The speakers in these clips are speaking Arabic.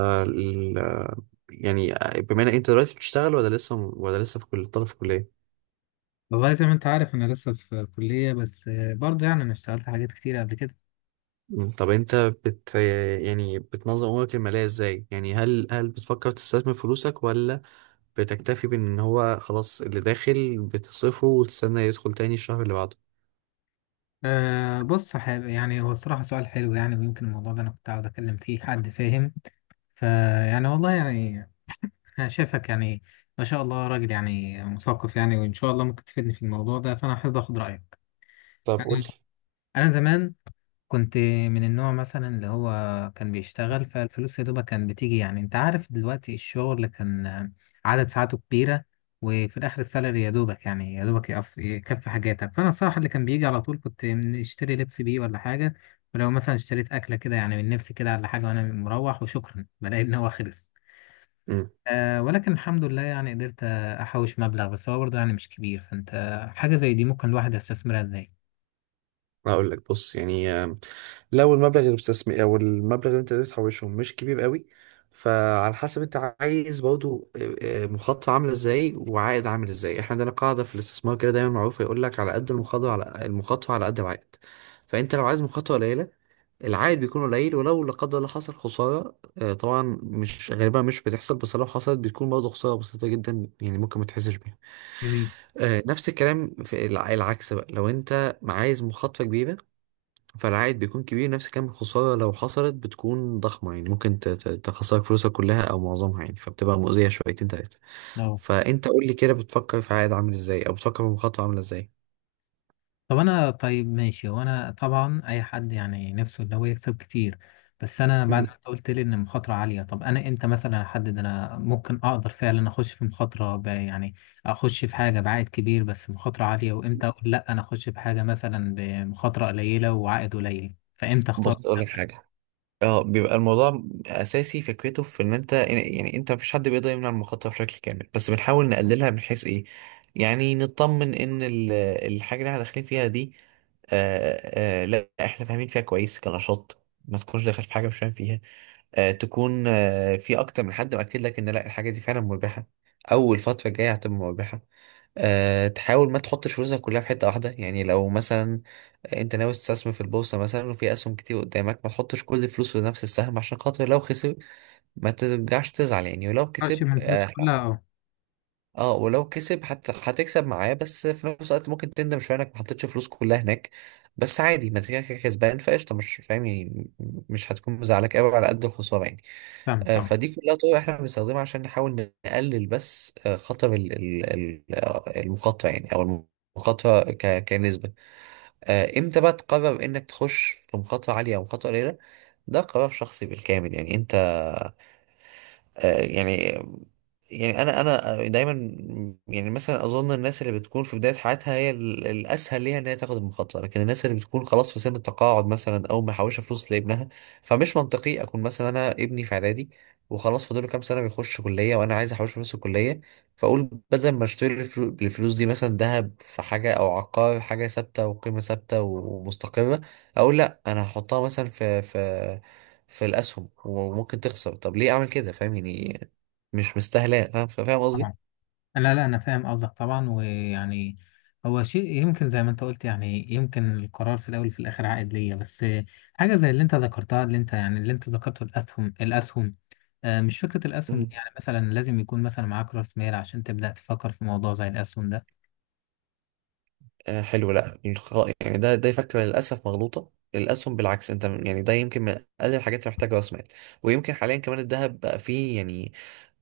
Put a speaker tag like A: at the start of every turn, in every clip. A: ال- يعني بما ان انت دلوقتي بتشتغل ولا لسه، ولا لسه في كل طالب في كلية.
B: والله زي ما انت عارف انا لسه في كلية بس برضه يعني انا اشتغلت حاجات كتير قبل كده.
A: طب انت بت يعني بتنظم امورك المالية ازاي؟ يعني هل بتفكر تستثمر فلوسك، ولا بتكتفي بان هو خلاص اللي داخل بتصرفه وتستنى يدخل تاني الشهر اللي بعده؟
B: بص حابب يعني هو الصراحة سؤال حلو يعني ويمكن الموضوع ده انا كنت عاوز اتكلم فيه حد فاهم فيعني والله يعني انا شايفك يعني ما شاء الله راجل يعني مثقف يعني وان شاء الله ممكن تفيدني في الموضوع ده فانا حابب اخد رأيك.
A: طب قول
B: انا
A: لي.
B: انا زمان كنت من النوع مثلا اللي هو كان بيشتغل فالفلوس يا دوبك كان بتيجي يعني انت عارف دلوقتي الشغل اللي كان عدد ساعاته كبيرة وفي الآخر السالري يا دوبك يقف يكفي حاجاتك فأنا الصراحة اللي كان بيجي على طول كنت اشتري لبس بيه ولا حاجة ولو مثلا اشتريت أكلة كده يعني من نفسي كده ولا حاجة وأنا مروح وشكرا بلاقي إن هو خلص.
A: امم
B: ولكن الحمد لله يعني قدرت أحوش مبلغ بس هو برضه يعني مش كبير فأنت حاجة زي دي ممكن الواحد يستثمرها إزاي؟
A: هقول لك، بص يعني لو المبلغ اللي بتستثمر او المبلغ اللي انت قدرت تحوشه مش كبير قوي، فعلى حسب انت عايز برضو مخاطره عامله ازاي وعائد عامل ازاي. احنا عندنا قاعده في الاستثمار كده دايما معروفه، يقول لك على قد المخاطره، على قد العائد. فانت لو عايز مخاطره قليله، العائد بيكون قليل، ولو لا قدر الله حصل خساره، طبعا مش غالبا، مش بتحصل، بس لو حصلت بتكون برضه خساره بسيطه جدا يعني، ممكن ما تحسش بيها.
B: جميل،
A: نفس الكلام في العكس بقى، لو انت عايز مخاطره كبيره، فالعائد بيكون كبير، نفس كم الخسارة لو حصلت بتكون ضخمة، يعني ممكن تخسرك فلوسك كلها أو معظمها يعني، فبتبقى مؤذية شويتين تلاتة.
B: اه.
A: فأنت قول لي كده، بتفكر في عائد عامل إزاي، أو بتفكر في مخاطرة عاملة إزاي؟
B: طب انا طيب ماشي، وانا طبعا اي حد يعني نفسه ان هو يكسب كتير، بس انا بعد
A: مم.
B: ما انت قلت لي ان مخاطره عاليه. طب انا امتى مثلا احدد انا ممكن اقدر فعلا اخش في مخاطره يعني اخش في حاجه بعائد كبير بس مخاطره عاليه، وامتى اقول لا انا اخش في حاجه مثلا بمخاطره قليله وعائد قليل، فامتى اختار
A: بص اقول
B: ما
A: لك حاجه، اه بيبقى الموضوع اساسي فكرته في ان انت يعني، انت مفيش حد بيقدر يمنع المخاطره بشكل كامل، بس بنحاول نقللها من حيث ايه؟ يعني نطمن ان الحاجه اللي احنا داخلين فيها دي لا احنا فاهمين فيها كويس كنشاط، ما تكونش داخل في حاجه مش فاهم فيها. تكون في اكتر من حد مأكد لك ان لا الحاجه دي فعلا مربحه او الفتره الجايه هتبقى مربحه. أه تحاول ما تحطش فلوسك كلها في حته واحده، يعني لو مثلا انت ناوي تستثمر في البورصه مثلا، وفي اسهم كتير قدامك، ما تحطش كل الفلوس في نفس السهم، عشان خاطر لو خسر ما ترجعش تزعل يعني، ولو
B: اختارش
A: كسب
B: من فلوس
A: أه،
B: كلها؟ اه،
A: اه ولو كسب هتكسب معاه، بس في نفس الوقت ممكن تندم شويه انك ما حطيتش فلوس كلها هناك، بس عادي، ما انت كده كده كسبان، فقشطه مش فاهم يعني، مش هتكون مزعلك قوي على قد الخساره يعني.
B: فاهمك طبعا.
A: فدي كلها طرق احنا بنستخدمها عشان نحاول نقلل بس خطر المخاطره يعني، او المخاطره كنسبه. امتى بقى تقرر انك تخش في مخاطره عاليه او مخاطره قليله؟ ده قرار شخصي بالكامل، يعني انت آه، يعني يعني انا انا آه، دايما يعني مثلا اظن الناس اللي بتكون في بدايه حياتها هي الاسهل ليها ان هي تاخد المخاطره، لكن الناس اللي بتكون خلاص في سن التقاعد مثلا، او محوشه فلوس لابنها، فمش منطقي اكون مثلا انا ابني في اعدادي وخلاص فاضل له كام سنه بيخش كليه، وانا عايز احوش فلوس الكليه، فاقول بدل ما اشتري الفلوس دي مثلا ذهب، في حاجه او عقار، حاجه ثابته وقيمه ثابته ومستقره، اقول لا انا هحطها مثلا في في الاسهم وممكن تخسر. طب ليه اعمل كده؟ فاهم يعني، مش مستاهله، فاهم فاهم قصدي.
B: طبعا، لا لا انا فاهم قصدك طبعا. ويعني هو شيء يمكن زي ما انت قلت، يعني يمكن القرار في الاول وفي الاخر عائد ليا، بس حاجه زي اللي انت ذكرتها، اللي انت يعني اللي انت ذكرته، الاسهم الاسهم، مش فكره الاسهم دي
A: مم.
B: يعني مثلا لازم يكون مثلا معاك راس مال عشان تبدا تفكر في موضوع زي الاسهم ده؟
A: آه حلو، لا ده فكره للاسف مغلوطه. الاسهم بالعكس انت ده يمكن من اقل الحاجات اللي محتاجه راس مال. ويمكن حاليا كمان الذهب بقى فيه يعني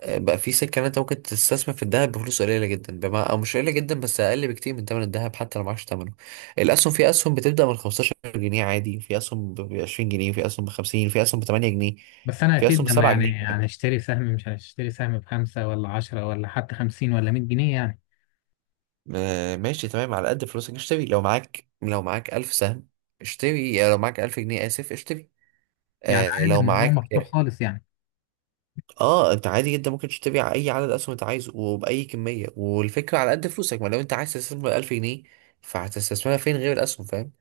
A: بقى فيه سكه ان انت ممكن تستثمر في الذهب بفلوس قليله جدا، بما او مش قليله جدا بس اقل بكتير من ثمن الذهب، حتى لو معكش ثمنه. الاسهم، في اسهم بتبدا من 15 جنيه عادي، في اسهم ب 20 جنيه، في اسهم ب 50، في اسهم ب 8 جنيه،
B: بس انا
A: في اسهم ب
B: اكيد لما
A: 7 جنيه.
B: يعني هنشتري سهم، مش هنشتري سهم بخمسه ولا عشرة ولا حتى خمسين ولا مية جنيه يعني.
A: ماشي تمام، على قد فلوسك اشتري. لو معاك ألف سهم اشتري، يعني لو معاك ألف جنيه، آسف، اشتري.
B: يعني
A: آه
B: عادي
A: لو
B: الموضوع
A: معاك،
B: مفتوح خالص يعني؟
A: اه انت عادي جدا ممكن تشتري اي عدد اسهم انت عايزه وبأي كمية، والفكرة على قد فلوسك ما. لو انت عايز تستثمر 1000 جنيه فهتستثمرها فين غير الأسهم؟ فاهم؟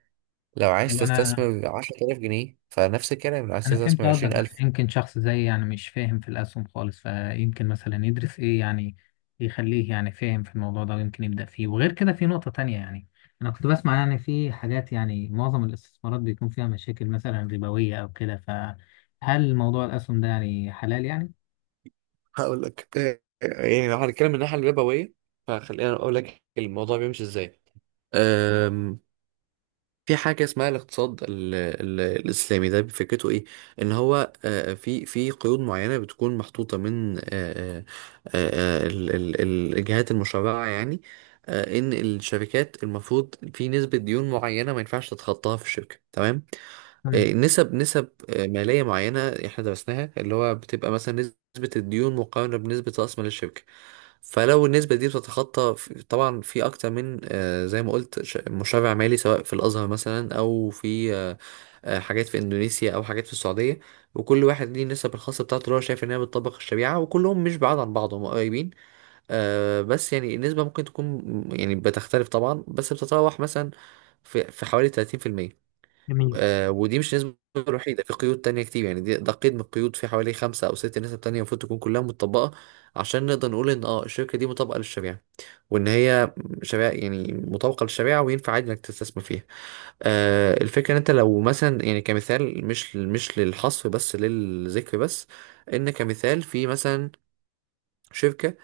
A: لو عايز
B: لو انا
A: تستثمر 10000 جنيه فنفس الكلام، لو عايز
B: انا فهمت
A: تستثمر
B: قصدك، بس
A: 20000.
B: يمكن شخص زي يعني مش فاهم في الاسهم خالص، فيمكن مثلا يدرس ايه يعني يخليه يعني فاهم في الموضوع ده ويمكن يبدأ فيه. وغير كده في نقطة تانية يعني، انا كنت بسمع يعني في حاجات، يعني معظم الاستثمارات بيكون فيها مشاكل مثلا ربوية او كده، فهل موضوع الاسهم ده يعني حلال يعني؟
A: هقول لك يعني لو هنتكلم من الناحية الربوية، فخلينا أقول لك الموضوع بيمشي إزاي. في حاجة اسمها الاقتصاد ال ال الإسلامي، ده فكرته إيه؟ إن هو في قيود معينة بتكون محطوطة من الجهات المشرعة يعني. إن الشركات المفروض في نسبة ديون معينة ما ينفعش تتخطاها في الشركة، تمام؟
B: تمام.
A: نسب مالية معينة احنا درسناها، اللي هو بتبقى مثلا نسبة الديون مقارنة بنسبة رأس مال الشركة. فلو النسبة دي بتتخطى، طبعا في أكتر من زي ما قلت، مشرع مالي، سواء في الأزهر مثلا، أو في حاجات في إندونيسيا، أو حاجات في السعودية، وكل واحد ليه النسب الخاصة بتاعته اللي هو شايف إنها بتطبق الشريعة، وكلهم مش بعاد عن بعض، هم قريبين. بس يعني النسبة ممكن تكون، يعني بتختلف طبعا، بس بتتراوح مثلا في حوالي 30%.
B: جميل.
A: آه ودي مش النسبة الوحيدة، في قيود تانية كتير، يعني دي ده قيد من القيود، في حوالي 5 أو 6 نسب تانية المفروض تكون كلها متطبقة عشان نقدر نقول إن اه الشركة دي مطابقة للشريعة، وإن هي شريعة يعني مطابقة للشريعة، وينفع عادي إنك تستثمر فيها. آه الفكرة إن أنت لو مثلا يعني كمثال، مش للحصر بس للذكر، بس إن كمثال في مثلا شركة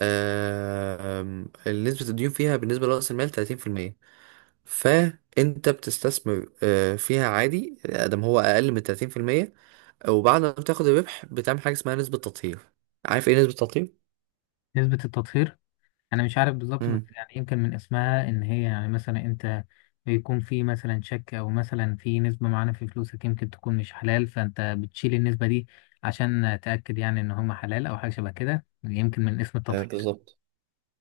A: آه آم، نسبة الديون فيها بالنسبة لرأس المال 30%، فانت بتستثمر فيها عادي ادم هو اقل من 30%، وبعد ما بتاخد الربح بتعمل حاجه اسمها نسبه تطهير. عارف ايه نسبه التطهير؟
B: نسبة التطهير، انا مش عارف بالظبط، بس
A: امم
B: يعني يمكن من اسمها ان هي يعني مثلا انت بيكون في مثلا شك او مثلا في نسبة معينة في فلوسك يمكن تكون مش حلال، فانت بتشيل النسبة دي عشان تأكد يعني ان هم حلال، او حاجة شبه كده يمكن من اسم
A: آه
B: التطهير.
A: بالظبط،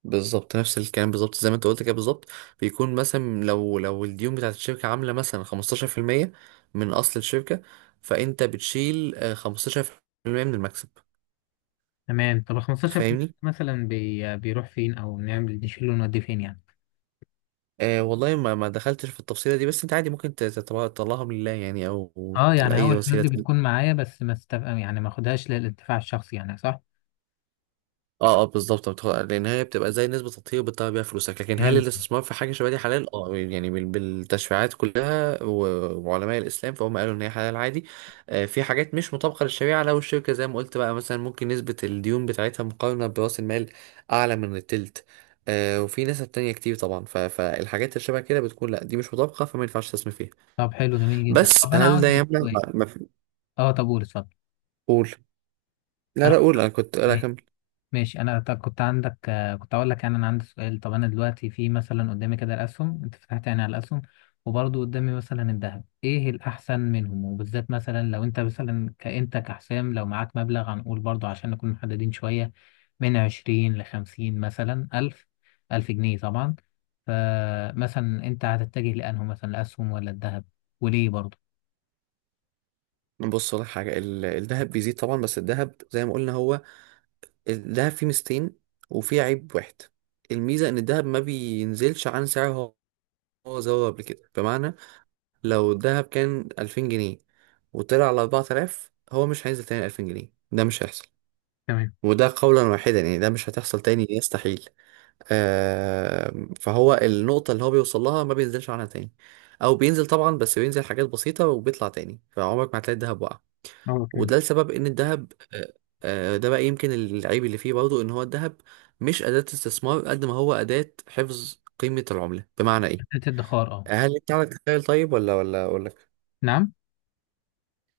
A: بالظبط نفس الكلام، بالظبط زي ما انت قلت كده بالظبط. بيكون مثلا لو الديون بتاعت الشركه عامله مثلا 15% من اصل الشركه، فانت بتشيل 15% من المكسب،
B: تمام. طب ال 15%
A: فاهمني؟
B: مثلا بي بيروح فين، او نعمل نشيله ونوديه فين يعني؟
A: والله ما دخلتش في التفصيله دي، بس انت عادي ممكن تطلعها من لله يعني، او
B: اه، يعني هو
A: لاي
B: الفلوس
A: وسيله.
B: دي بتكون معايا، بس ما استف... يعني ما اخدهاش للانتفاع الشخصي يعني، صح؟
A: اه بالظبط، لان هي بتبقى زي نسبه تطهير بتطلع بيها فلوسك، لكن هل
B: فهمت.
A: الاستثمار في حاجه شبه دي حلال؟ اه يعني بالتشريعات كلها وعلماء الاسلام، فهم قالوا ان هي حلال عادي. آه في حاجات مش مطابقه للشريعه، لو الشركه زي ما قلت بقى مثلا، ممكن نسبه الديون بتاعتها مقارنه براس المال اعلى من التلت، آه وفي نسب تانية كتير طبعا، فالحاجات اللي شبه كده بتكون لا دي مش مطابقه، فما ينفعش تستثمر فيها.
B: طب حلو جميل جدا. طب
A: بس
B: انا
A: هل
B: عاوز
A: ده
B: إيه؟
A: يمنع
B: سؤال. اه طب قول، اتفضل.
A: قول. لا
B: انا
A: لا
B: كنت،
A: قول، انا كنت، لا كمل.
B: ماشي. انا طب كنت عندك كنت اقول لك يعني انا عندي سؤال. طب انا دلوقتي في مثلا قدامي كده الاسهم، انت فتحت يعني على الاسهم، وبرضه قدامي مثلا الذهب، ايه الاحسن منهم؟ وبالذات مثلا لو انت مثلا كانت كحسام، لو معاك مبلغ هنقول برضه عشان نكون محددين شوية، من عشرين لخمسين مثلا الف، الف جنيه طبعا، فمثلا انت هتتجه لانه مثلا الاسهم ولا الذهب؟ وليه برضه؟
A: بص لك حاجه، الذهب بيزيد طبعا، بس الذهب زي ما قلنا هو، الذهب فيه ميزتين وفيه عيب واحد. الميزة إن الذهب ما بينزلش عن سعره هو زود قبل كده، بمعنى لو الذهب كان 2000 جنيه وطلع على 4000، هو مش هينزل تاني 2000 جنيه، ده مش هيحصل.
B: تمام.
A: وده قولا واحدا يعني، ده مش هتحصل تاني، يستحيل. آه فهو النقطة اللي هو بيوصل لها ما بينزلش عنها تاني، أو بينزل طبعا بس بينزل حاجات بسيطة وبيطلع تاني، فعمرك ما هتلاقي الذهب وقع.
B: اه تمام.
A: وده لسبب ان الذهب ده بقى يمكن العيب اللي فيه برضه، ان هو الذهب مش اداة استثمار قد ما هو اداة حفظ قيمة العملة. بمعنى ايه؟
B: حتة الادخار، اه.
A: هل انت عندك تخيل طيب، ولا اقول لك؟
B: نعم.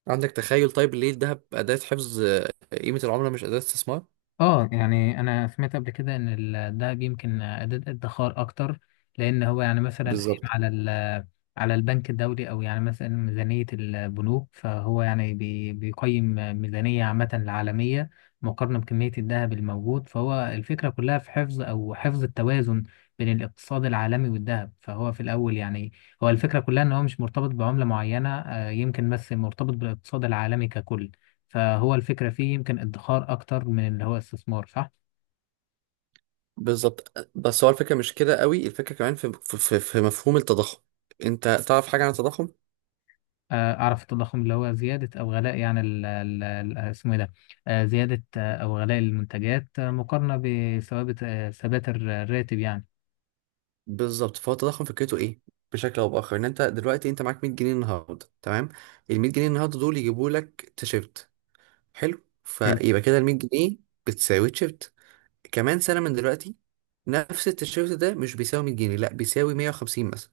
A: عندك تخيل طيب ليه الذهب اداة حفظ قيمة العملة مش اداة استثمار؟
B: اه يعني انا سمعت قبل كده ان الدهب يمكن اداة ادخار اكتر، لان هو يعني مثلا قايم
A: بالظبط،
B: على البنك الدولي، او يعني مثلا ميزانية البنوك، فهو يعني بيقيم ميزانية عامة العالمية مقارنة بكمية الذهب الموجود، فهو الفكرة كلها في حفظ، او حفظ التوازن بين الاقتصاد العالمي والذهب. فهو في الاول يعني هو الفكرة كلها ان هو مش مرتبط بعملة معينة، يمكن بس مرتبط بالاقتصاد العالمي ككل. فهو الفكرة فيه يمكن ادخار أكتر من اللي هو استثمار، صح؟
A: بالظبط بس هو الفكرة مش كده قوي، الفكرة كمان في مفهوم التضخم. انت تعرف حاجة عن التضخم؟
B: أعرف التضخم، اللي هو زيادة أو غلاء يعني اسمه إيه ده، زيادة أو غلاء المنتجات مقارنة بثوابت، ثبات الراتب يعني.
A: بالظبط. فهو التضخم فكرته ايه؟ بشكل او باخر، ان انت دلوقتي معاك 100 جنيه النهارده، تمام، ال 100 جنيه النهارده دول يجيبوا لك تيشيرت، حلو،
B: حلو.
A: فيبقى كده ال 100 جنيه بتساوي تيشيرت. كمان سنه من دلوقتي، نفس التيشيرت ده مش بيساوي 100 جنيه، لا بيساوي 150 مثلا.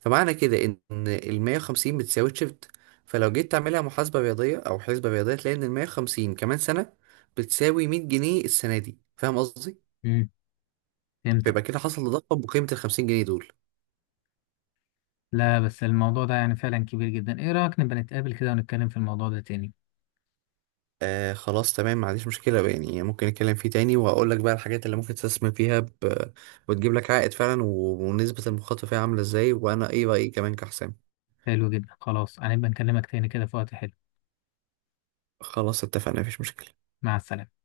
A: فمعنى كده ان ال 150 بتساوي تيشيرت، فلو جيت تعملها محاسبه رياضيه او حسبه رياضيه، تلاقي ان ال 150 كمان سنه بتساوي 100 جنيه السنه دي، فاهم قصدي؟
B: امم. فهمت،
A: فيبقى
B: اه.
A: كده حصل تضخم بقيمه ال 50 جنيه دول.
B: لا، بس الموضوع ده يعني فعلا كبير جدا، ايه رأيك نبقى نتقابل كده ونتكلم في الموضوع ده تاني؟
A: آه خلاص تمام، ما عنديش مشكلة بقى، يعني ممكن نتكلم فيه تاني، وهقول لك بقى الحاجات اللي ممكن تستثمر فيها ب... وتجيب لك عائد فعلا و... ونسبة المخاطرة فيها عاملة ازاي، وانا ايه رأيي كمان كحسام.
B: حلو جدا، خلاص. هنبقى نكلمك تاني كده في وقت حلو.
A: خلاص اتفقنا، مفيش مشكلة.
B: مع السلامة.